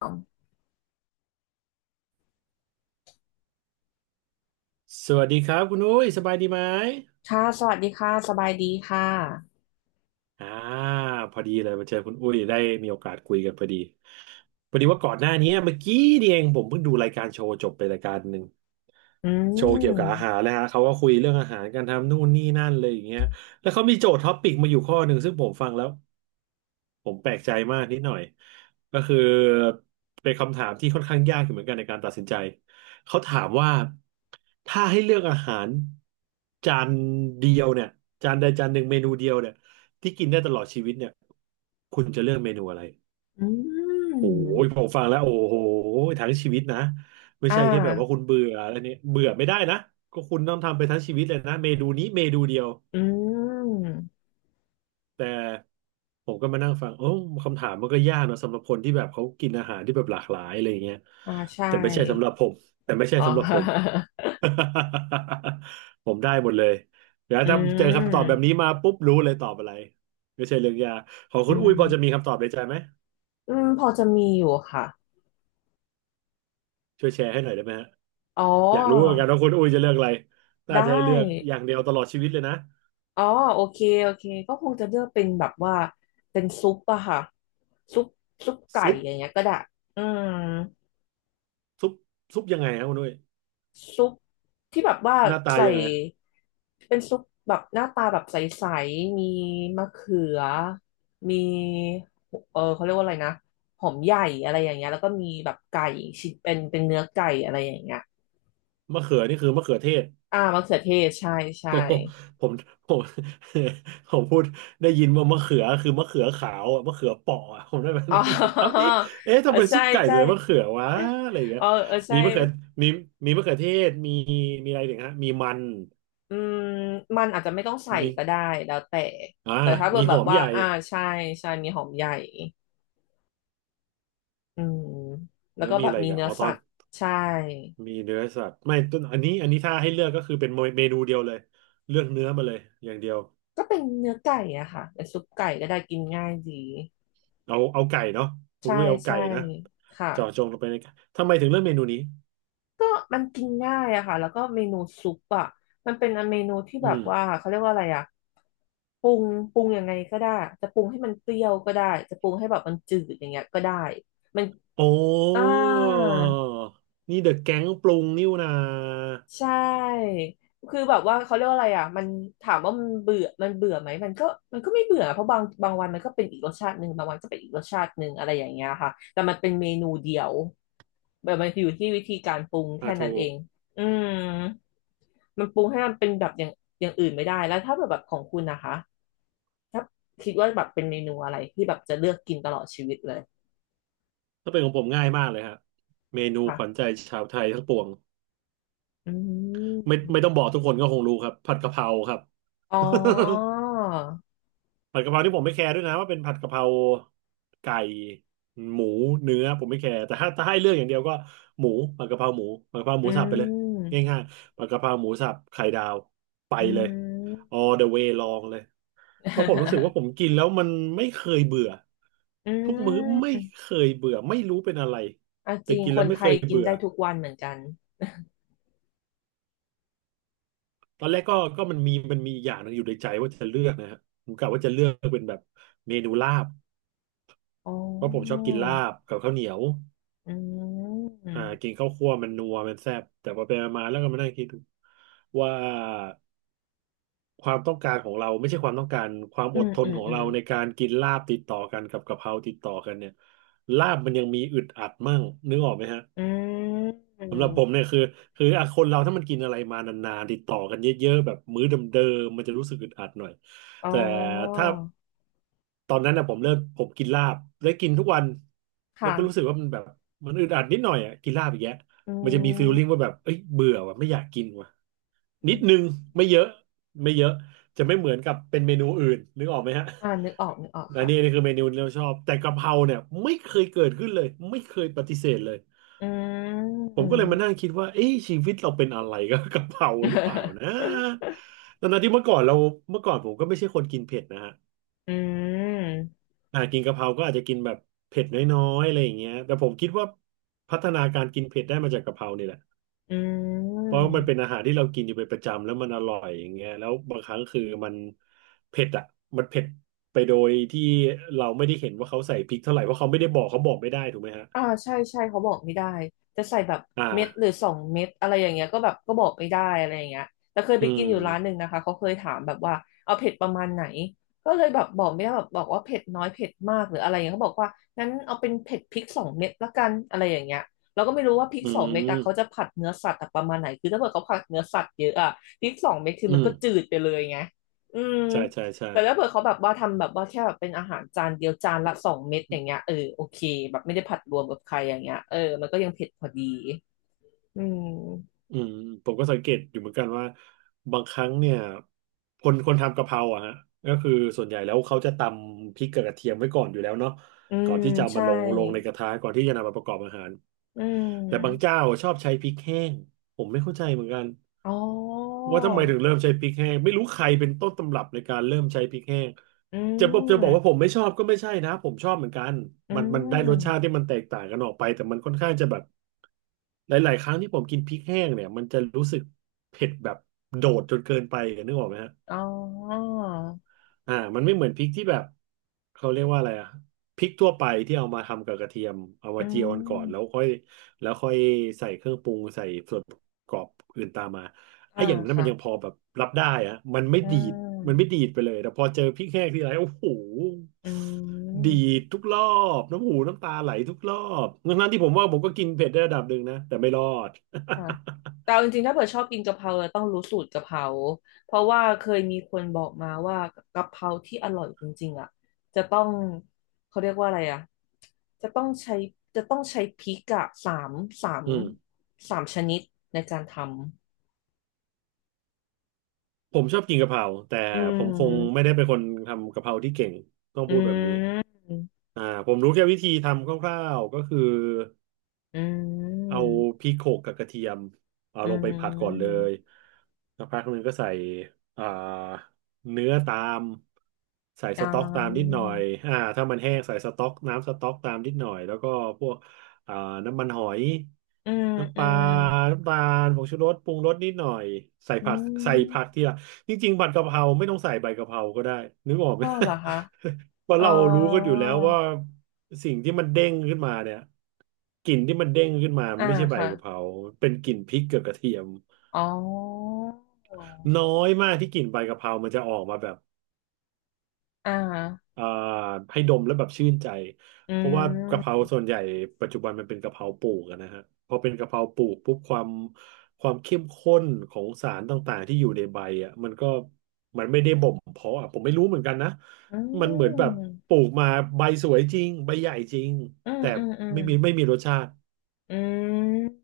คสวัสดีครับคุณอุ้ยสบายดีไหม ่ะสวัสดีค่ะสบายดีค่ะอ่าพอดีเลยมาเจอคุณอุ้ยได้มีโอกาสคุยกันพอดีพอดีว่าก่อนหน้านี้เมื่อกี้นี่เองผมเพิ่งดูรายการโชว์จบไปรายการหนึ่งอืโชว์เกี่ยวกับอาหามรนะฮะเขาก็คุยเรื่องอาหารกันทำนู่นนี่นั่นเลยอย่างเงี้ยแล้วเขามีโจทย์ท็อปปิกมาอยู่ข้อหนึ่งซึ่งผมฟังแล้วผมแปลกใจมากนิดหน่อยก็คือเป็นคำถามที่ค่อนข้างยากอยู่เหมือนกันในการตัดสินใจเขาถามว่าถ้าให้เลือกอาหารจานเดียวเนี่ยจานใดจานหนึ่งเมนูเดียวเนี่ย ที่กินได้ตลอดชีวิตเนี่ยคุณจะเลือกเมนูอะไรอืโอ้ยมผมฟังแล้วโอ้โหทั้งชีวิตนะไม่อ่ใช่แค่แบบว่าคุาณเบื่ออะไรเนี่ยเบื่อไม่ได้นะก็คุณต้องทำไปทั้งชีวิตเลยนะเมนูนี้เมนูเดียวอืมแต่ผมก็มานั่งฟังโอ้คำถามมันก็ยากเนอะสำหรับคนที่แบบเขากินอาหารที่แบบหลากหลายอะไรอย่างเงี้ยอ่าใช่แต่ไม่ใช่สำหรับผมแต่ไม่ใช่อ๋อ สำหรับผม ผมได้หมดเลยเดี๋ยว ถ้าอืเจอคำตอบแบบมนี้มาปุ๊บรู้เลยตอบอะไรไม่ใช่เรื่องยากของอืคุณอุ้ยพอจะมีมคำตอบในใจไหม อืมพอจะมีอยู่ค่ะช่วยแชร์ให้หน่อยได้ไหมฮะอ๋ออยากรู้เหมือนกันว่าคุณอุ้ยจะเลือกอะไรน่าได้จะให้เลือกอย่างเดียวตลอดชีวิตเลยนะอ๋อโอเคโอเคก็คงจะเลือกเป็นแบบว่าเป็นซุปอะค่ะซุปซุปไก่ซุปอย่างเงี้ยก็ได้อืม ซุปซุปยังไงครับคุณอุ้ยซุปที่แบบว่าหน้าตาใส่ยังไงเป็นซุปแบบหน้าตาแบบใสๆมีมะเขือมีเขาเรียกว่าอะไรนะหอมใหญ่อะไรอย่างเงี้ยแล้วก็มีแบบไก่ชิ้นเป็นเนื้อไก่อะไรอย่างเงี้ยมะเขือนี่คือมะเขือเทศ อ่ามะเขือเทศใช่ใช่โอ้โหผมผม ผมพูดได้ยินว่ามะเขือคือมะเขือขาวอะมะเขือเปราะอะผมได้แบบอ๋อนั้นเอาดิเอ๊ะเอทำอไมซุใช่ปไก่ใช่ใส่มะเขือวะอะไรอย่างเงี้เอยอเออมีใช่มะเขือมีมีมะเขือเทศมีอะไรอีกฮะมีมันอืมมันอาจจะไม่ต้องใส่มีก็ได้แล้วแต่อ่าถ้าเกิมีดหแบอบมว่าใหญ่อ่าใช่ใช่มีหอมใหญ่ อืมแล้วแล้วก็มีแบอะบไรอีมีกันเนื้ออ๋อตสัอน ตว์ใช่มีเนื้อสัตว์ไม่ต้นอันนี้อันนี้ถ้าให้เลือกก็คือเป็นเมนูเดียวเลยเลือกเนื้อมาเลยอย่างเดียวก็เป็นเนื้อไก่อะค่ะเป็นซุปไก่ก็ได้กินง่ายดีเอาไก่เนาะคุณใช่ด้วยเอาไก่ใช่นะค่ะเจาะจงลงไปในไก่ทำไมถึงเลือกเมนูนี้ก็มันกินง่ายอะค่ะแล้วก็เมนูซุปอะมันเป็นเมนูที่อืแบบมว่าเขาเรียกว่าอะไรอะปรุงปรุงยังไงก็ได้จะปรุงให้มันเปรี้ยวก็ได้จะปรุงให้แบบมันจืดอย่างเงี้ยก็ได้มันโอ้อ่า นี่เดอะแก๊งปรุงนิ่วนาใช่คือแบบว่าเขาเรียกว่าอะไรอ่ะมันถามว่ามันเบื่อไหมมันก็มันก็ไม่เบื่อเพราะบางวันมันก็เป็นอีกรสชาติหนึ่งบางวันก็เป็นอีกรสชาติหนึ่งอะไรอย่างเงี้ยค่ะแต่มันเป็นเมนูเดียวแบบมันอยู่ที่วิธีการปรุงอ่าแค่ถูนั้นเอกงอืมมันปรุงให้มันเป็นแบบอย่างอื่นไม่ได้แล้วถ้าแบบของคุณนะคะถ้าคิดว่าแบบเป็นเมนูอะไรที่แบบจะเลือกกินตลอดชีวิตเลยถ้าเป็นของผมง่ายมากเลยฮะเมนูขวัญค่ะใจชาวไทยทั้งปวงอืไม่ต้องมบอกทุกคนก็คงรู้ครับผัดกะเพราครับ อ๋อ ผัดกะเพราที่ผมไม่แคร์ด้วยนะว่าเป็นผัดกะเพราไก่หมูเนื้อผมไม่แคร์แต่ถ้าให้เลือกอย่างเดียวก็หมูผัดกะเพราหมูผัดกะเพราหอืมูสับไปเลยมง่ายๆผัดกะเพราหมูสับไข่ดาวไปอืเลย ม all the way ลองเลยเพราะผมรู้สึกว่าผมกินแล้วมันไม่เคยเบื่ออืทุกมื้อไม่เคมยเบื่อไม่รู้เป็นอะไรอ่ะจแต่ริงกินคแล้วนไม่ไทเคยยกินเบื่อได้ทุกวันเหมือนกันตอนแรกก็มันมีอย่างหนึงอยู่ในใจว่าจะเลือกนะฮะผมกะว่าจะเลือกเป็นแบบเมนูลาบอ๋เพราะผมชออบกินลาบกับข้าวเหนียว อืมกินข้าวคั่วมันนัวมันแซ่บแต่พอไปมาแล้วก็มานั่งคิดดูว่าความต้องการของเราไม่ใช่ความต้องการความอือดมทอืนมของอืมเราในการกินลาบติดต่อกันกับกะเพราติดต่อกันเนี่ยลาบมันยังมีอึดอัดมั่งนึกออกไหมฮะ อืสำหรับผมมเนี่ยคือคืออ่ะคนเราถ้ามันกินอะไรมานานๆติดต่อกันเยอะๆแบบมื้อเดิมๆมันจะรู้สึกอึดอัดหน่อยอ๋อแต่ถ้าตอนนั้นนะผมเริ่มผมกินลาบแล้วกินทุกวันแล้วก็รู้สึกค่ะว่ามันแบบมันอึดอัดนิดหน่อยอ่ะกินลาบอกแย่าอืง้มันจะมีฟีลมลิ่งว่าแบบเอ้ยเบื่อว่ะไม่อยากกินว่ะนิอดนึงมไม่เยอะไม่เยอะจะไม่เหมือนกับเป็นเมนูอื่นนึกออกไหมฮะอ่านึกออกนึกออกอันค่ะนี้นี่คือเมนูที่เราชอบแต่กะเพราเนี่ยไม่เคยเกิดขึ้นเลยไม่เคยปฏิเสธเลย อืผมก็เลยมาม นั่งคิดว่าเอ๊ะชีวิตเราเป็นอะไรกับกะเพราหรือเปล่านะ ตอนนั้นที่เมื่อก่อนผมก็ไม่ใช่คนกินเผ็ดนะฮะอืมกินกะเพราก็อาจจะกินแบบเผ็ดน้อยๆอะไรอย่างเงี้ยแต่ผมคิดว่าพัฒนาการกินเผ็ดได้มาจากกะเพรานี่แหละอืเพราะว่ามันเป็นม อาหารที่เรากินอยู่เป็นประจำแล้วมันอร่อยอย่างเงี้ยแล้วบางครั้งคือมันเผ็ดอ่ะมันเผ็ดไปโดยที่เราไม่ได้เห็นว่าเขาใส่พริกเท่าไหร่เพราะเขาไม่ได้บอกเขาบอกไม่ได้ถูกไหมฮะอ่าใช่ใช่เขาบอกไม่ได้จะใส่แบบอ่าเม็ดหรือสองเม็ดอะไรอย่างเงี้ยก็แบบก็บอกไม่ได้อะไรอย่างเงี้ยแต่เคยไปอืกินมอยู่ร้านหนึ่งนะคะเขาเคยถามแบบว่าเอาเผ็ดประมาณไหนก็เลยแบบบอกไม่ได้แบบบอกว่าเผ็ดน้อยเผ็ดมากหรืออะไรอย่างเงี้ยเขาบอกว่างั้นเอาเป็นเผ็ดพริกสองเม็ดละกันอะไรอย่างเงี้ยเราก็ไม่รู้ว่าพริกอืสองเม็ดอะมเขาจะผัดเนื้อสัตว์อะประมาณไหนคือถ้าเกิดเขาผัดเนื้อสัตว์เยอะอะพริกสองเม็ดคืออืมันมก็จืดไปเลยไงอืม ใช่ใช่ใช่ แต่ถ้าเผื่อเขาแบบว่าทำแบบว่าแค่แบบเป็นอาหารจานเดียวจานละสองเม็ดอย่างเงี้ยอโอเคแบบไม่ได้ผัดรวมกับใครอย่างเงี้ยอมันก็ยังเผ็ดพอดีอืมอืมผมก็สังเกตอยู่เหมือนกันว่าบางครั้งเนี่ยคนทำกะเพราอะฮะก็คือส่วนใหญ่แล้วเขาจะตำพริกกับกระเทียมไว้ก่อนอยู่แล้วเนาะ อืก่อมนที่จะเอาใช่มาลงในกระทะก่อนที่จะนำมาประกอบอาหารอืแต่บางมเจ้าชอบใช้พริกแห้งผมไม่เข้าใจเหมือนกันอ๋อว่าทำไมถึงเริ่มใช้พริกแห้งไม่รู้ใครเป็นต้นตำรับในการเริ่มใช้พริกแห้งอืจะบอกว่าผมมไม่ชอบก็ไม่ใช่นะผมชอบเหมือนกันอืมันได้รสชาติมที่มันแตกต่างกันออกไปแต่มันค่อนข้างจะแบบหลายๆครั้งที่ผมกินพริกแห้งเนี่ยมันจะรู้สึกเผ็ดแบบโดดจนเกินไปนึกออกไหมฮะ อ๋อมันไม่เหมือนพริกที่แบบเขาเรียกว่าอะไรอะพริกทั่วไปที่เอามาทำกับกระเทียมเอาอืมาเจียวกันก่อนแล้วมค่อยแล้วค่อยใส่เครื่องปรุงใส่ส่วนประกอบอื่นตามมาไอ้อ่าอย่างนั้นมัค่ะนยังพอแบบรับได้อะมันไม่อืดีดมันไม่มดีดไปเลยแต่พอเจอพริกแห้งทีไรโอ้โหอืดีดม ทุกรอบน้ำหูน้ำตาไหลทุกรอบทั้งๆที่ผมว่าผมก็กินเผ็ดได้ระดับหนึ่งนะแต่ไม่รอด ค่ะแต่เอาจริงๆถ้าเผื่อชอบกินกะเพราเราต้องรู้สูตรกะเพราเพราะว่าเคยมีคนบอกมาว่ากะเพราที่อร่อยจริงๆอ่ะจะต้องเขาเรียกว่าอะไรอ่ะจะต้องใช้จะต้องใช้พริกอะสาม อืมสามชนิดในการทำผมชอบกินกะเพราแต่อืผมคงไม่มได้เป็นคนทำกะเพราที่เก่งต้องอืพูดแบบนี้ มอ่าผมรู้แค่วิธีทำคร่าวๆก็คืออืเอามพริกโขลกกับกระเทียมเอาอืลงไปผัดก่อนเลมยสักพักหนึงก็ใส่อ่าเนื้อตามใส่อ่สต๊อกตามนิดาหน่อยถ้ามันแห้งใส่สต๊อกน้ำสต๊อกตามนิดหน่อยแล้วก็พวกอ่าน้ำมันหอยอืมน้ำปอืลามน้ำตาลผงชูรสปรุงรสนิดหน่อยใส่อืผักใส่ผักมทีหลัง จริงๆผัดกะเพราไม่ต้องใส่ใบกะเพราก็ได้นึกออกไหม อ้าวเหรอคะ เพราะอ๋อเรารู้กันอยู่แล้วว่าสิ่งที่มันเด้งขึ้นมาเนี่ยกลิ่นที่มันเด้งขึ้นมามัอ่านไม่ใช่ใบค่ะ กะเพราเป็นกลิ่นพริกกับกระเทียมอ๋อน้อยมากที่กลิ่นใบกะเพรามันจะออกมาแบบ อ่าฮะอ่าให้ดมแล้วแบบชื่นใจอืเพราะว่ากะเพรามส่วนใหญ่ปัจจุบันมันเป็นกะเพราปลูกอะนะฮะพอเป็นกะเพราปลูกปุ๊บความเข้มข้นของสารต่างๆที่อยู่ในใบอ่ะมันก็มันไม่ได้บ่มเพาะอะผมไม่รู้เหมือนกันนะอืมันเหมือนแบบมปลูกมาใบสวยจริงใบใหญ่จริงอืมแต่อืมอืมไม่มีรสชาติอืม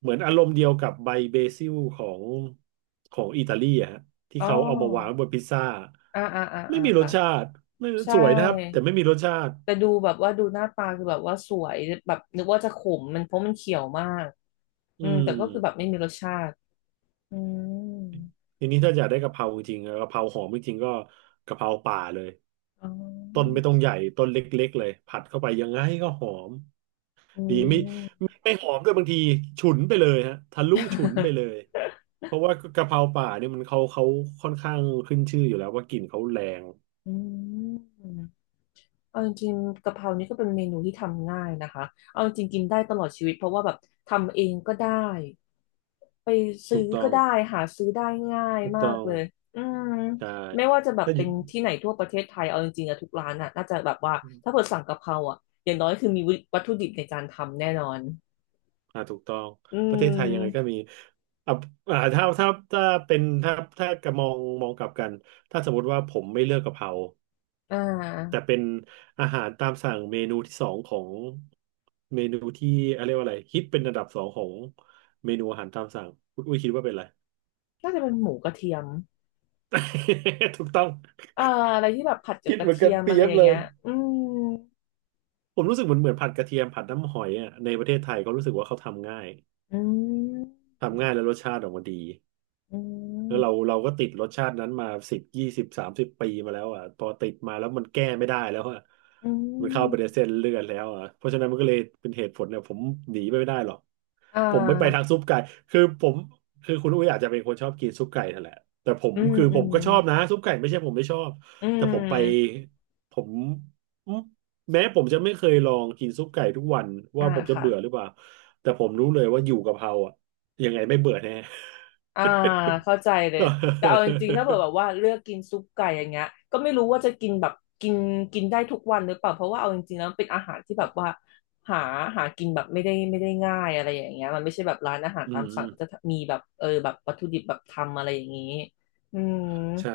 เหมือนอารมณ์เดียวกับใบเบซิลของอิตาลีอะฮะที่อ๋เขาเอามาวางอบนพิซซ่าอ่าอ่าอ่าไม่อ่ามีรสค่ะชาติไม่ใช่สวยนะครับแต่ไม่มีรสชาติ แต่ดูแบบว่าดูหน้าตาคือแบบว่าสวยแบบนึกว่าจะขมมันเพราะมันเขียวมากอือืมแต่ก็คือแบบมไม่มีรสชาติ อืมทีนี้ถ้าอยากได้กะเพราจริงๆกะเพราหอมจริงๆก็กะเพราป่าเลยอ๋ต้นอไม่ต้องใหญ่ต้นเล็กๆเลยผัดเข้าไปยังไงก็หอมอืดีไม่ม หอมด้วยบางทีฉุนไปเลยฮะทะลุฉุนไปเลยเพราะว่ากะเพราป่าเนี่ยมันเขาค่อนข้างขึ้นชื่ออยู่แล้วว่ากลิ่นเขาแรง อืม เอาจริงๆกะเพรานี่ก็เป็นเมนูที่ทำง่ายนะคะเอาจริงๆกินได้ตลอดชีวิตเพราะว่าแบบทำเองก็ได้ไปถูซื้อกต้ก็องได้หาซื้อได้ง่ายถูกมาต้กองเลยอืมใช่ไม่ว่าจะแบบถ้าอเป็ยู่ นที่ไหนทั่วประเทศไทยเอาจริงๆอะทุกร้านอะน่าจะแบบว่าถ้าเกิดสั่งกะเพราอะอย่างน้อยคือมีวัตถุดิบในการทำแน่นอนอ่าถูกต้อง อืประเทศไทยยังไงก็มมีอ่ะอ่าถ้าถ้าถ้าเป็นถ้าถ้ากะมองกลับกัน ถ้าสมมติว่าผมไม่เลือกกะเพราอ่แต่าเป็นอาหารตามสั่งเมนูที่สองของเมนูที่อะไรยกว่าอะไรฮิตเป็นอันดับสองของเมนูอาหารตามสั่งคุณอุ้ยคิดว่าเป็นอะไร น่าจะเป็นหมูกระเทียม ถูกต้องอ่าอะไรที่แบบผัดกับคิดกเหระมือนเทีกันยมเปอะรีไรยบอย่างเลเงี้ย ยอืมผมรู้สึกเหมือนผัดกระเทียมผัดน้ำหอยอ่ะในประเทศไทยเขารู้สึกว่า เขาทำง่ายอืมทำง่ายแล้วรสชาติออกมาดี อืแล้มวเราก็ติดรสชาตินั้นมา10-20-30 ปีมาแล้วอ่ะพอติดมาแล้วมันแก้ไม่ได้แล้วอ่ะอืมันเข้าไปในม เส้นเลือดแล้วอ่ะเพราะฉะนั้นมันก็เลยเป็นเหตุผลเนี่ยผมหนีไปไม่ได้หรอกอ่ผมไม่ไปทาางซุปไก่คือผมคือคุณอุ้ยอาจจะเป็นคนชอบกินซุปไก่นั่นแหละแต่ผมอืมคืออืผมมก็ชอบนะซุปไก่ไม่ใช่ผมไม่ชอบอืแต่ผมไปมผมอืมแม้ผมจะไม่เคยลองกินซุปไก่ทุกวันอ่าว่าผมจะค่ะเบื่อหรือเปล่าแต่ผมรู้เลยว่าอยู่กะเพราอ่ะยังไงไม่เบื่อแน่ อ่าเข้า ใจเลยแต่เอาจริงๆถ้าเกิดแบบ ว่าเลือกกินซุปไก่อย่างเงี้ยก็ไม่รู้ว่าจะกินแบบกินกินได้ทุกวันหรือเปล่าเพราะว่าเอาจริงๆแล้วมันเป็นอาหารที่แบบว่าหาหากินแบบไม่ได้ง่ายอะไรอย่างเงี้ยมันไม่ใช่แบบร้านอาหารอืตามสั่งมก็จะมีแบบแบบวัตถุดิบแบบทำอะไรอย่างงี้อืมใช่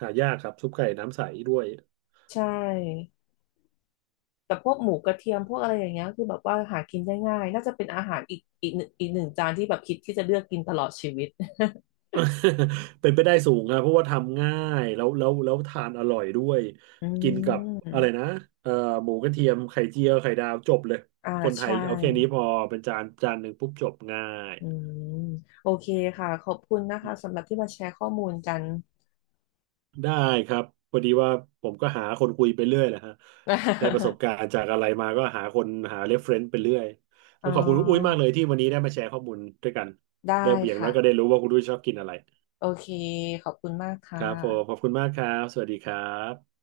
หายากครับซุปไก่น้ำใสด้วย ใช่ แต่พวกหมูกระเทียมพวกอะไรอย่างเงี้ยคือแบบว่าหากินได้ง่ายน่าจะเป็นอาหารอีกหนึ่งอีกหนึ่งจานที่แบบคิดที่จะเลือกกินตลอดชีวิต เป็นไปได้สูงครับเพราะว่าทำง่ายแล้วทานอร่อยด้วย อืกินกับอะไรมนะเอ่อหมูกระเทียมไข่เจียวไข่ดาวจบเลยอ่าคนไทยใช่เอาแค่นี้พอเป็นจานหนึ่งปุ๊บจบง่าย อืมโอเคค่ะขอบคุณนะคะสำหรับที่มาแชร์ข้อมูลกัน ได้ครับพอดีว่าผมก็หาคนคุยไปเรื่อยแหละฮะได้ประสบ การณ์จากอะไรมาก็หาคนหาเรฟเฟรนซ์ไปเรื่อยอ๋แล้วขอบคุณคุณอุ้ยมากอเลยที่วันนี้ได้มาแชร์ข้อมูลด้วยกันได้ได้อย่างน้อยก็ได้ค่ะรู้ว่าคุณอุ้ยชอบกินอะไรโอเคขอบคุณมากคค่ะรับผมขอบคุณมากครับสวัสดีครับ